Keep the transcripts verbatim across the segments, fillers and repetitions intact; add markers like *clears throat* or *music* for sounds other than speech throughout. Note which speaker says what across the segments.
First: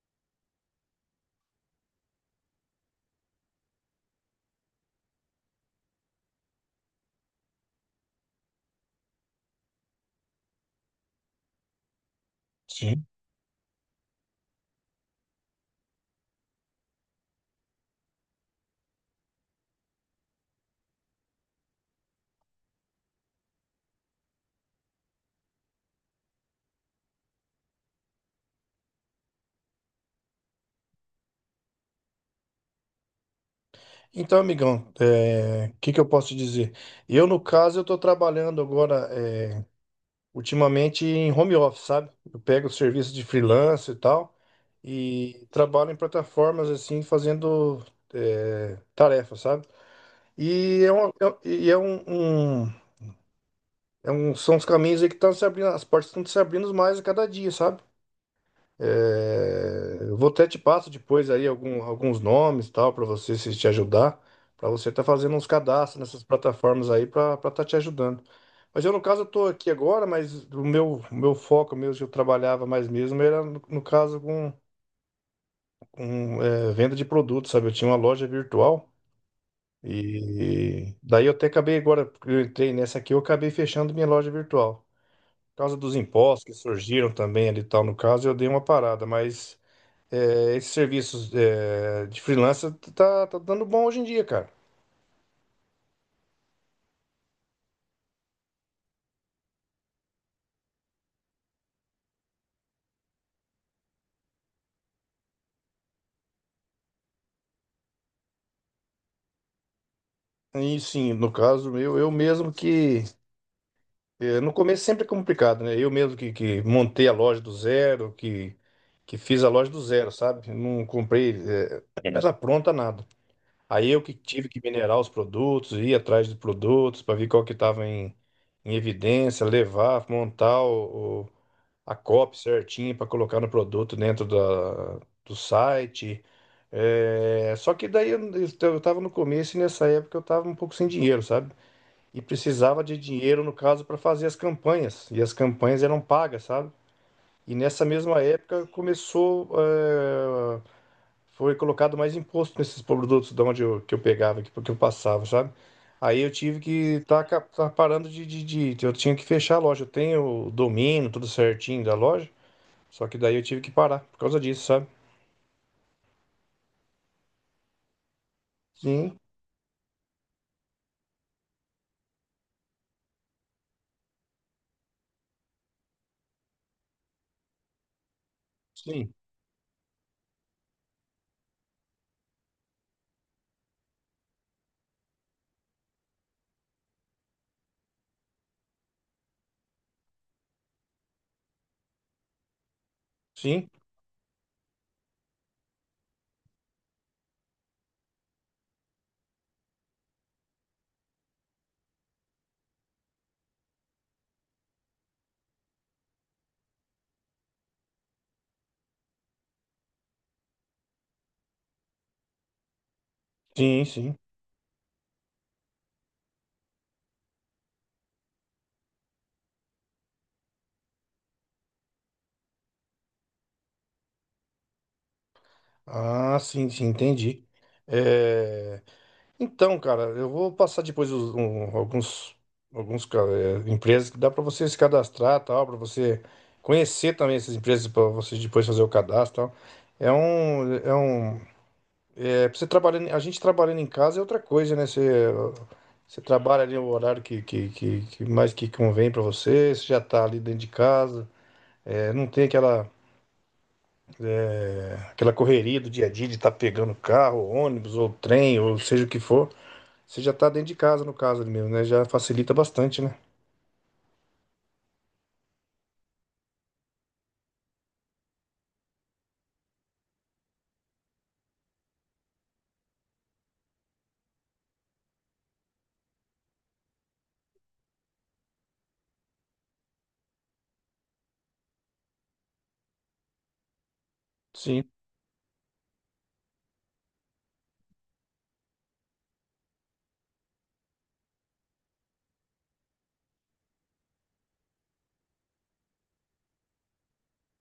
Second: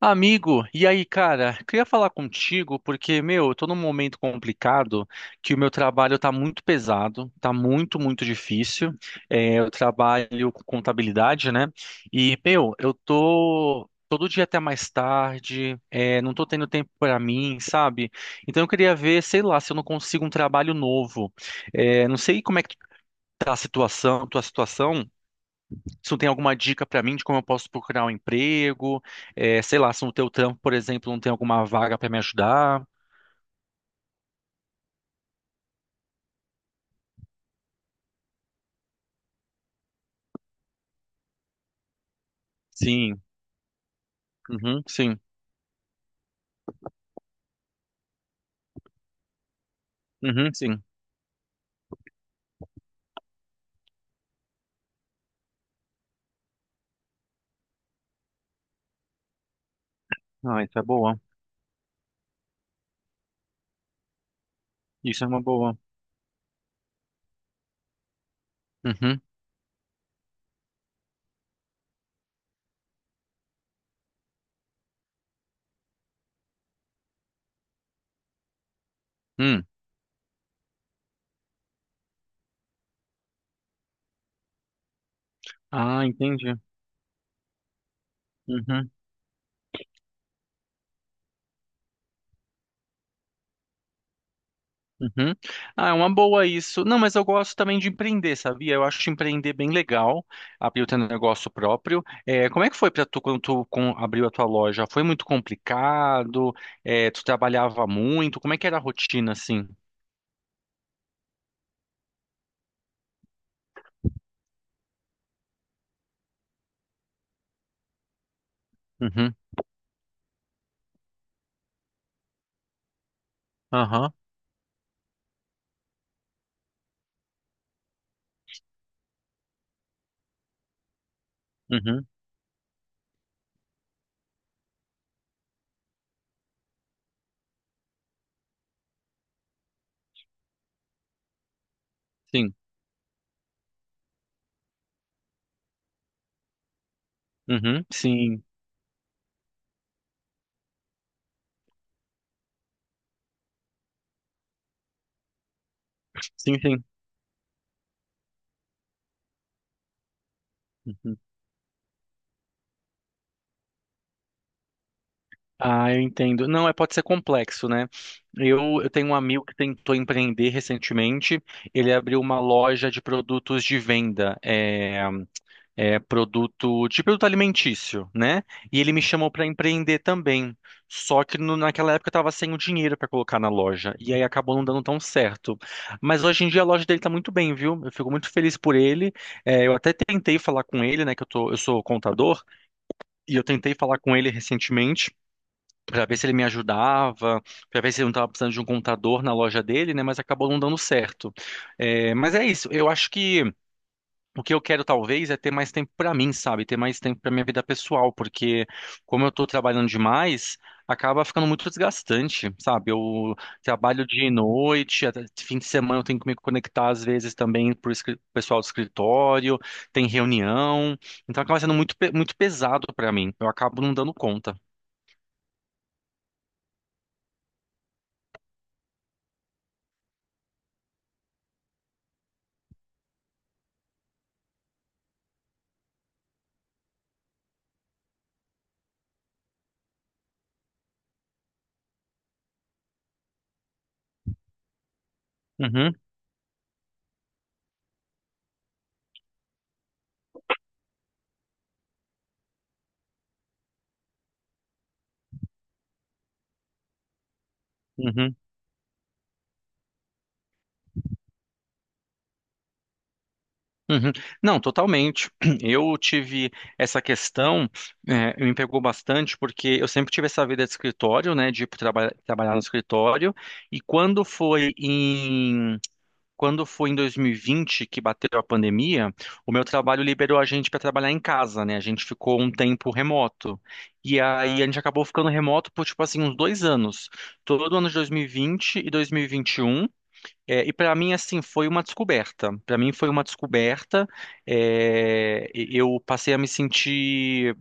Speaker 1: Amigo, e aí, cara? Queria falar contigo porque, meu, eu tô num momento complicado que o meu trabalho tá muito pesado, tá muito, muito difícil. É, eu trabalho com contabilidade, né? E, meu, eu
Speaker 2: Sim.
Speaker 1: tô todo dia até mais tarde, é, não tô tendo tempo pra mim, sabe? Então eu queria ver, sei lá, se eu não consigo um trabalho novo. É, não sei como é que tá a situação, tua situação. Se tu tem alguma dica para mim de como eu posso procurar um emprego, é, sei lá, se no teu trampo, por exemplo, não tem alguma vaga para me ajudar.
Speaker 2: Então, amigão, é, o que que eu posso te dizer? Eu, no caso, eu estou trabalhando agora, é, ultimamente, em home office, sabe? Eu pego serviço
Speaker 1: Sim,
Speaker 2: de freelance e tal,
Speaker 1: uhum, sim,
Speaker 2: e trabalho em plataformas, assim, fazendo é, tarefas, sabe?
Speaker 1: uhum,
Speaker 2: E
Speaker 1: sim.
Speaker 2: é, uma, é, e é um, um- é um- São os caminhos aí que estão se abrindo, as portas estão se abrindo mais a cada dia, sabe? É, eu vou até te
Speaker 1: Ah, isso é
Speaker 2: passo
Speaker 1: boa.
Speaker 2: depois aí algum- alguns nomes tal para você se te ajudar, para você estar
Speaker 1: Isso é
Speaker 2: fazendo
Speaker 1: uma
Speaker 2: uns
Speaker 1: boa.
Speaker 2: cadastros nessas plataformas aí para estar te ajudando. Mas eu no
Speaker 1: Uhum,
Speaker 2: caso eu tô aqui agora, mas o meu o meu foco mesmo que eu trabalhava mais mesmo era no, no caso com, com é, venda de produtos, sabe? Eu tinha uma loja virtual
Speaker 1: hum.
Speaker 2: e daí eu até acabei agora porque eu entrei nessa aqui, eu acabei fechando minha loja virtual. Por causa dos
Speaker 1: Ah,
Speaker 2: impostos
Speaker 1: entendi.
Speaker 2: que surgiram também ali e tal no caso, eu dei uma
Speaker 1: Uhum,
Speaker 2: parada, mas é, esses serviços é, de freelancer tá, tá dando bom hoje em dia, cara.
Speaker 1: uhum. Ah, é uma boa isso. Não, mas eu gosto também de empreender, sabia? Eu acho empreender bem legal, abrir o teu negócio próprio. É, como é que foi para tu quando tu com- abriu a tua loja? Foi muito complicado? É, tu trabalhava muito? Como é que era a rotina assim?
Speaker 2: E sim, no caso, eu, eu mesmo que. É, No começo sempre é complicado, né? Eu mesmo que, que montei a loja do zero, que, que
Speaker 1: Uhum.
Speaker 2: fiz a loja do zero, sabe? Não comprei é, ela pronta, nada. Aí eu
Speaker 1: Aham,
Speaker 2: que tive que minerar os produtos, ir atrás de produtos para ver qual que estava em, em evidência, levar, montar o, o- a
Speaker 1: uhum,
Speaker 2: copy certinha para colocar no produto dentro da, do site. É, só que daí eu, eu tava no começo e nessa época eu tava um pouco sem dinheiro, sabe? E
Speaker 1: sim,
Speaker 2: precisava de dinheiro, no caso, para fazer as campanhas. E as campanhas eram pagas, sabe? E nessa
Speaker 1: uhum,
Speaker 2: mesma
Speaker 1: sim,
Speaker 2: época começou, é, foi colocado mais imposto nesses produtos de onde eu, que eu pegava, que, que eu passava, sabe? Aí eu
Speaker 1: sim,
Speaker 2: tive que
Speaker 1: sim.
Speaker 2: estar tá, ca- tá parando de, de, de- Eu tinha que fechar a loja. Eu tenho o domínio,
Speaker 1: uhum.
Speaker 2: tudo certinho da loja. Só que daí eu tive que parar por causa disso, sabe?
Speaker 1: Ah, eu entendo. Não, é, pode ser complexo, né? Eu, eu tenho um
Speaker 2: Sim,
Speaker 1: amigo que tentou empreender recentemente. Ele abriu uma loja de produtos de venda. É, é, produto de produto alimentício, né? E ele me
Speaker 2: sim,
Speaker 1: chamou para empreender também. Só que no- naquela época eu estava sem o dinheiro para colocar na loja e aí acabou não dando tão certo. Mas hoje em dia a loja dele está muito bem, viu? Eu fico muito feliz por ele. É, eu até tentei falar com ele, né? Que eu tô, eu sou contador e eu
Speaker 2: sim,
Speaker 1: tentei falar com ele recentemente. Para ver se ele me ajudava, para ver se ele não estava precisando de um contador na loja dele, né? Mas acabou não dando certo. É, mas é isso. Eu acho que o que eu quero talvez é ter mais tempo pra mim, sabe? Ter mais tempo pra minha vida pessoal, porque como eu tô trabalhando demais, acaba ficando muito desgastante, sabe? Eu
Speaker 2: sim,
Speaker 1: trabalho
Speaker 2: sim.
Speaker 1: dia e noite, até fim de semana eu tenho que me conectar às vezes também pro escri- pessoal do escritório, tem reunião, então acaba sendo muito, pe- muito pesado pra mim. Eu acabo não dando conta.
Speaker 2: Ah, sim, sim, entendi. É, Então, cara, eu vou passar depois os- um- alguns, alguns ca- é, empresas que dá para você se cadastrar, tal, para você conhecer também essas empresas para você depois fazer o cadastro, tal. É um, é um, É pra você trabalhando, a gente trabalhando em casa é outra coisa, né? Você,
Speaker 1: Uhum,
Speaker 2: você trabalha ali o horário que, que, que, que mais que convém para você, você já tá ali dentro de casa. É, não tem aquela, aquela correria do dia a dia de estar pegando carro, ônibus, ou
Speaker 1: uhum.
Speaker 2: trem, ou seja o que for. Você já está dentro de casa, no caso ali mesmo, né? Já facilita bastante, né?
Speaker 1: Uhum. Não, totalmente. *clears throat* Eu tive essa questão, eh, me pegou bastante, porque eu sempre tive essa vida de escritório, né, de ir pro traba trabalhar no escritório, e quando foi em, quando foi em dois mil e vinte que bateu a pandemia, o meu trabalho liberou a gente para trabalhar em casa, né, a gente ficou um tempo remoto, e aí a gente
Speaker 2: Sim,
Speaker 1: acabou ficando remoto por, tipo assim, uns dois anos, todo ano de dois mil e vinte e dois mil e vinte e um, é, e para mim, assim, foi uma descoberta. Para mim, foi uma descoberta. É, e- eu passei a me sentir.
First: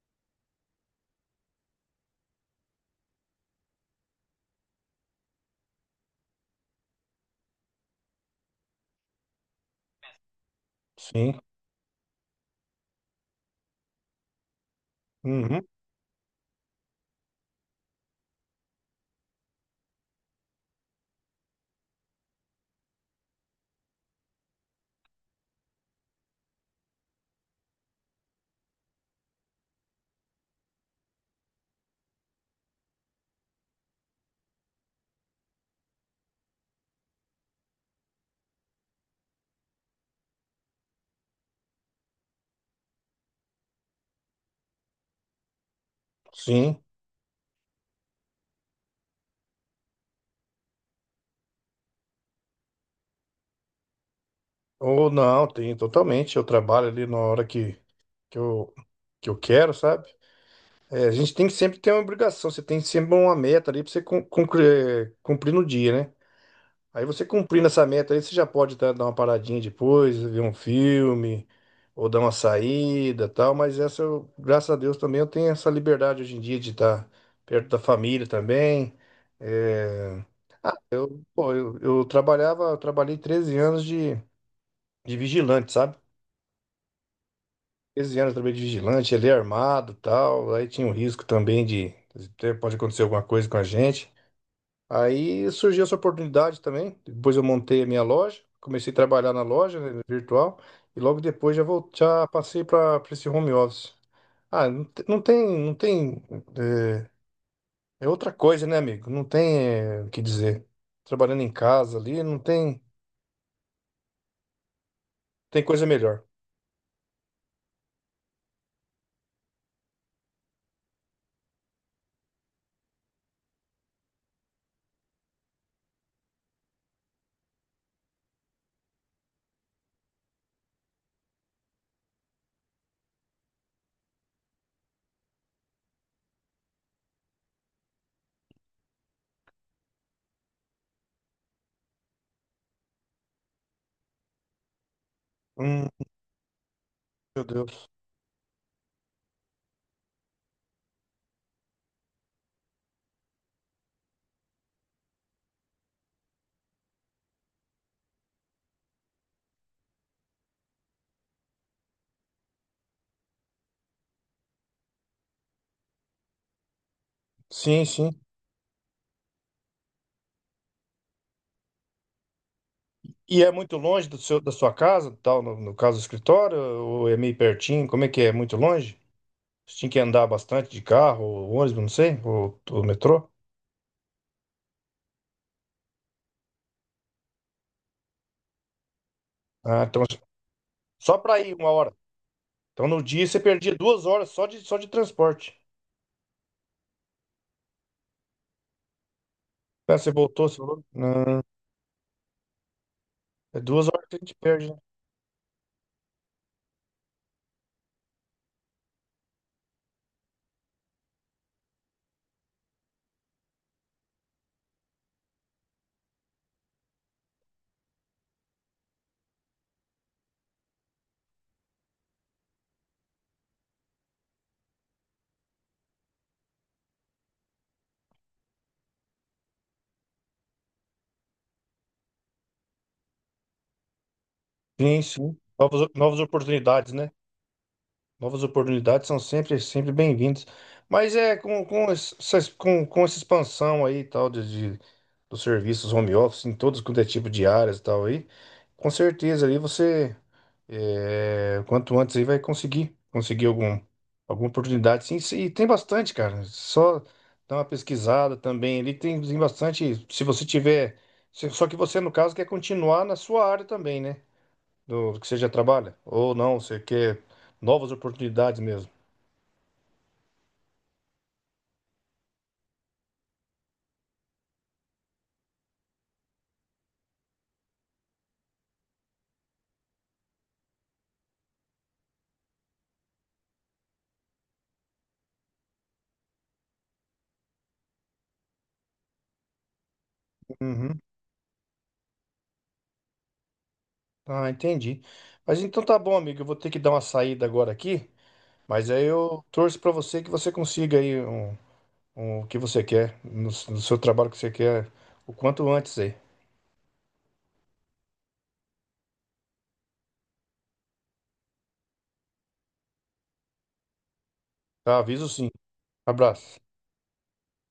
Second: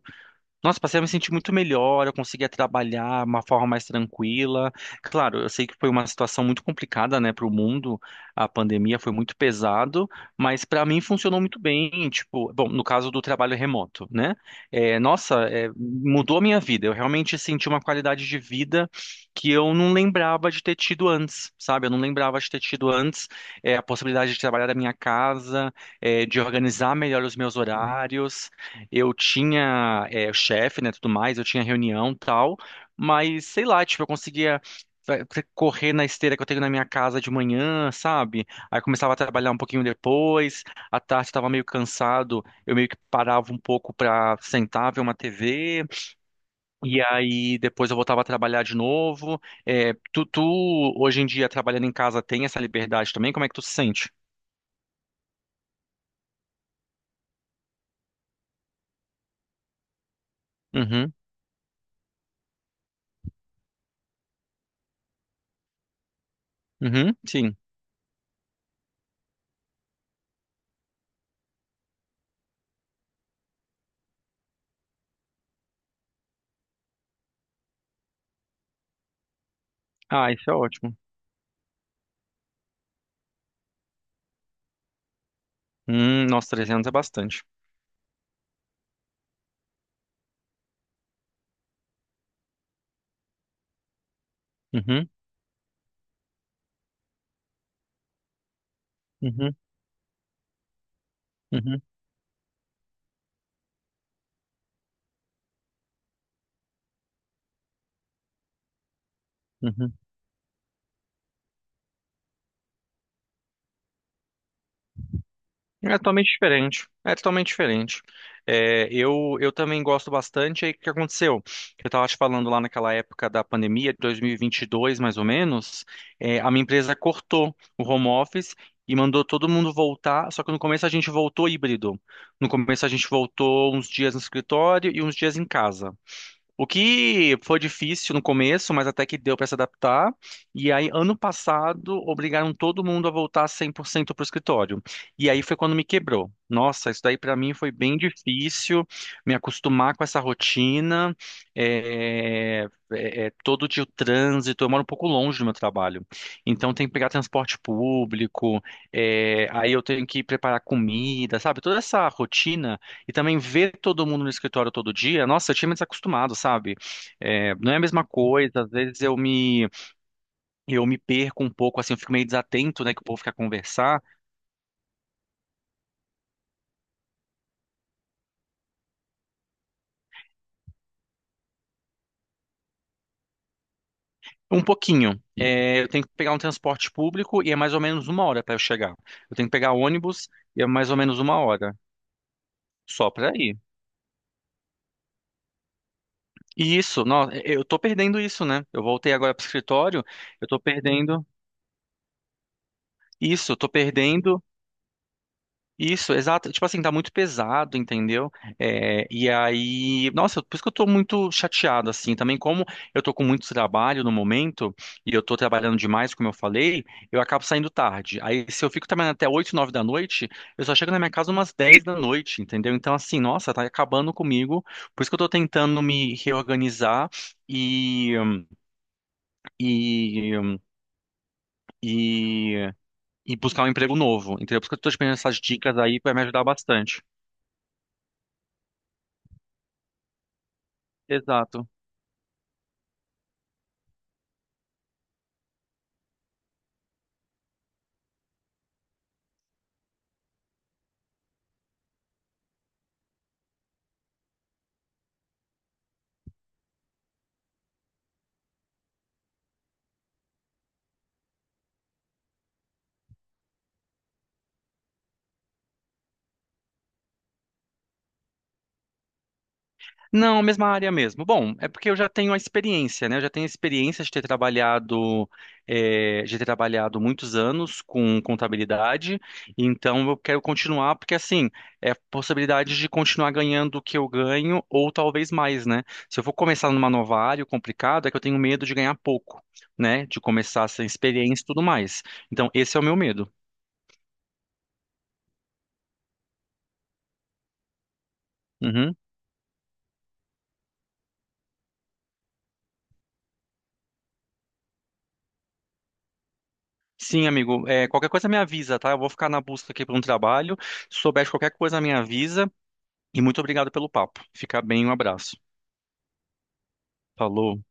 Speaker 1: Nossa, passei a me sentir muito melhor, eu conseguia trabalhar de uma forma mais tranquila. Claro, eu sei que foi uma situação muito complicada, né, para o mundo. A pandemia foi muito pesado, mas para mim funcionou
Speaker 2: sim.
Speaker 1: muito bem. Tipo, bom, no caso do trabalho remoto, né? É, nossa,
Speaker 2: Uhum,
Speaker 1: é, mudou a minha vida. Eu realmente senti uma qualidade de vida que eu não lembrava de ter tido antes, sabe? Eu não lembrava de ter tido antes, é, a possibilidade de trabalhar da minha casa, é, de organizar melhor os meus horários. Eu tinha eh, o chefe, né, tudo mais, eu tinha reunião e tal, mas sei lá, tipo, eu conseguia fa- fa- correr na esteira que eu tenho na minha casa de manhã, sabe? Aí eu começava a trabalhar um pouquinho depois, à tarde estava meio cansado, eu meio que parava um pouco pra sentar, ver uma tê vê,
Speaker 2: sim.
Speaker 1: e aí depois eu voltava a trabalhar de novo. Eh, tu, tu, hoje em dia, trabalhando em casa, tem essa liberdade também? Como é que tu se sente?
Speaker 2: Ou não, tem totalmente. Eu trabalho ali na hora que, que eu, que eu quero, sabe? É, a
Speaker 1: Uhum,
Speaker 2: gente tem que sempre ter uma obrigação, você tem sempre uma meta ali para você cum- cumprir, é, cumprir no dia, né? Aí
Speaker 1: uhum,
Speaker 2: você
Speaker 1: sim.
Speaker 2: cumprindo essa meta aí, você já pode tá, dar uma paradinha depois, ver um filme, ou dar uma saída, tal, mas essa, eu, graças a Deus também eu tenho essa liberdade hoje em dia de estar perto da família também. É,
Speaker 1: Ah, isso é ótimo.
Speaker 2: pô, eu, eu trabalhava, eu trabalhei treze anos de, de vigilante, sabe?
Speaker 1: Hum, nossa, trezentos é bastante.
Speaker 2: treze anos eu trabalhei de vigilante, ele é armado, tal, aí tinha um risco também de, de ter- pode acontecer alguma coisa com a gente.
Speaker 1: Uhum.
Speaker 2: Aí surgiu essa oportunidade também. Depois eu montei a minha loja, comecei a trabalhar na
Speaker 1: Uhum,
Speaker 2: loja, né, virtual, e logo depois já
Speaker 1: uhum,
Speaker 2: vou, já passei para esse home office. Ah, não, te- não tem, não tem, é, é outra coisa, né, amigo? Não tem,
Speaker 1: uhum.
Speaker 2: é, O que dizer. Trabalhando em casa ali, não tem, tem coisa
Speaker 1: É
Speaker 2: melhor.
Speaker 1: totalmente diferente. É totalmente diferente. É, eu, eu também gosto bastante. Aí o que aconteceu? Eu estava te falando lá naquela época da pandemia, de dois mil e vinte e dois mais ou menos, é, a minha empresa cortou o home office e mandou todo mundo voltar. Só que no começo a gente voltou híbrido. No começo a gente voltou uns dias no escritório e uns dias em casa. O que foi difícil no começo, mas até que deu para se adaptar. E aí, ano passado, obrigaram todo mundo a voltar cem por cento para o escritório. E aí foi quando me
Speaker 2: Hum,
Speaker 1: quebrou. Nossa, isso daí para
Speaker 2: meu
Speaker 1: mim foi
Speaker 2: Deus.
Speaker 1: bem difícil, me acostumar com essa rotina, é, é, é, todo dia o trânsito. Eu moro um pouco longe do meu trabalho, então tem que pegar transporte público, é, aí eu tenho que preparar comida, sabe? Toda essa rotina e também ver todo mundo no escritório todo dia, nossa, eu tinha me desacostumado, sabe? É, não é a
Speaker 2: Sim,
Speaker 1: mesma
Speaker 2: sim.
Speaker 1: coisa, às vezes eu me, eu me perco um pouco, assim, eu fico meio desatento, né, que o povo quer
Speaker 2: E é muito
Speaker 1: conversar.
Speaker 2: longe do seu, da sua casa, tal, no, no caso do escritório, ou é meio pertinho? Como é que é? É muito longe? Você tinha que andar bastante de carro, ou ônibus, não sei, ou, ou metrô?
Speaker 1: Um pouquinho. É, eu tenho que pegar um transporte público e é mais ou menos uma hora para eu chegar. Eu tenho que pegar
Speaker 2: Ah, então
Speaker 1: ônibus e é mais ou
Speaker 2: só
Speaker 1: menos uma
Speaker 2: para ir uma
Speaker 1: hora.
Speaker 2: hora. Então no
Speaker 1: Só
Speaker 2: dia
Speaker 1: para
Speaker 2: você
Speaker 1: ir.
Speaker 2: perdia duas horas só de, só de transporte.
Speaker 1: E isso, não, eu tô perdendo isso, né? Eu voltei agora pro
Speaker 2: Ah,
Speaker 1: escritório,
Speaker 2: você voltou,
Speaker 1: eu
Speaker 2: você
Speaker 1: tô
Speaker 2: falou?
Speaker 1: perdendo
Speaker 2: Não,
Speaker 1: isso, eu
Speaker 2: é
Speaker 1: tô
Speaker 2: duas horas que a gente
Speaker 1: perdendo
Speaker 2: perde, né?
Speaker 1: Isso, exato. Tipo assim, tá muito pesado, entendeu? É, e aí, nossa, por isso que eu tô muito chateado, assim, também como eu tô com muito trabalho no momento, e eu tô trabalhando demais, como eu falei, eu acabo saindo tarde. Aí, se eu fico trabalhando até oito, nove da noite, eu só chego na minha casa umas dez da noite, entendeu? Então, assim, nossa, tá acabando comigo. Por isso que eu tô tentando me reorganizar e, e, e, e buscar um emprego novo, entendeu? Por isso que eu tô te
Speaker 2: Sim,
Speaker 1: pedindo
Speaker 2: sim.
Speaker 1: essas dicas
Speaker 2: Novas,
Speaker 1: aí, vai
Speaker 2: novas
Speaker 1: me ajudar
Speaker 2: oportunidades,
Speaker 1: bastante.
Speaker 2: né? Novas oportunidades são sempre, sempre bem-vindas. Mas é com,
Speaker 1: Exato.
Speaker 2: com, essa, com, com essa expansão aí e tal de, de- dos serviços home office em todos quanto é tipo de áreas e tal aí, com certeza aí você... É, quanto antes aí vai conseguir, conseguir algum, alguma oportunidade, sim, sim, e tem bastante, cara. Só dá uma pesquisada também. Ele tem, tem bastante. Se você tiver, se- só que você no caso quer continuar na sua área também, né? Do que você já trabalha ou não, você quer novas oportunidades mesmo.
Speaker 1: Não, mesma área mesmo. Bom, é porque eu já tenho a experiência, né? Eu já tenho a experiência de ter trabalhado, eh, de ter trabalhado muitos anos com contabilidade, então eu quero continuar, porque assim, é a possibilidade de continuar ganhando o que eu ganho, ou talvez mais, né? Se eu for começar numa nova área complicada, é que eu tenho medo de ganhar pouco, né? De começar sem
Speaker 2: Uhum.
Speaker 1: experiência e tudo mais. Então, esse é o meu medo.
Speaker 2: Ah, entendi. Mas então tá bom, amigo. Eu vou ter que dar uma saída agora aqui. Mas
Speaker 1: Uhum.
Speaker 2: aí eu torço pra você que você consiga aí um, um- o que você quer no, no seu trabalho que você quer o quanto antes aí.
Speaker 1: Sim, amigo. Eh, qualquer coisa me avisa, tá? Eu vou ficar na busca aqui por um trabalho. Se souber de qualquer coisa, me avisa. E muito obrigado pelo papo. Fica bem, um
Speaker 2: Tá, aviso
Speaker 1: abraço.
Speaker 2: sim. Abraço.
Speaker 1: Falou.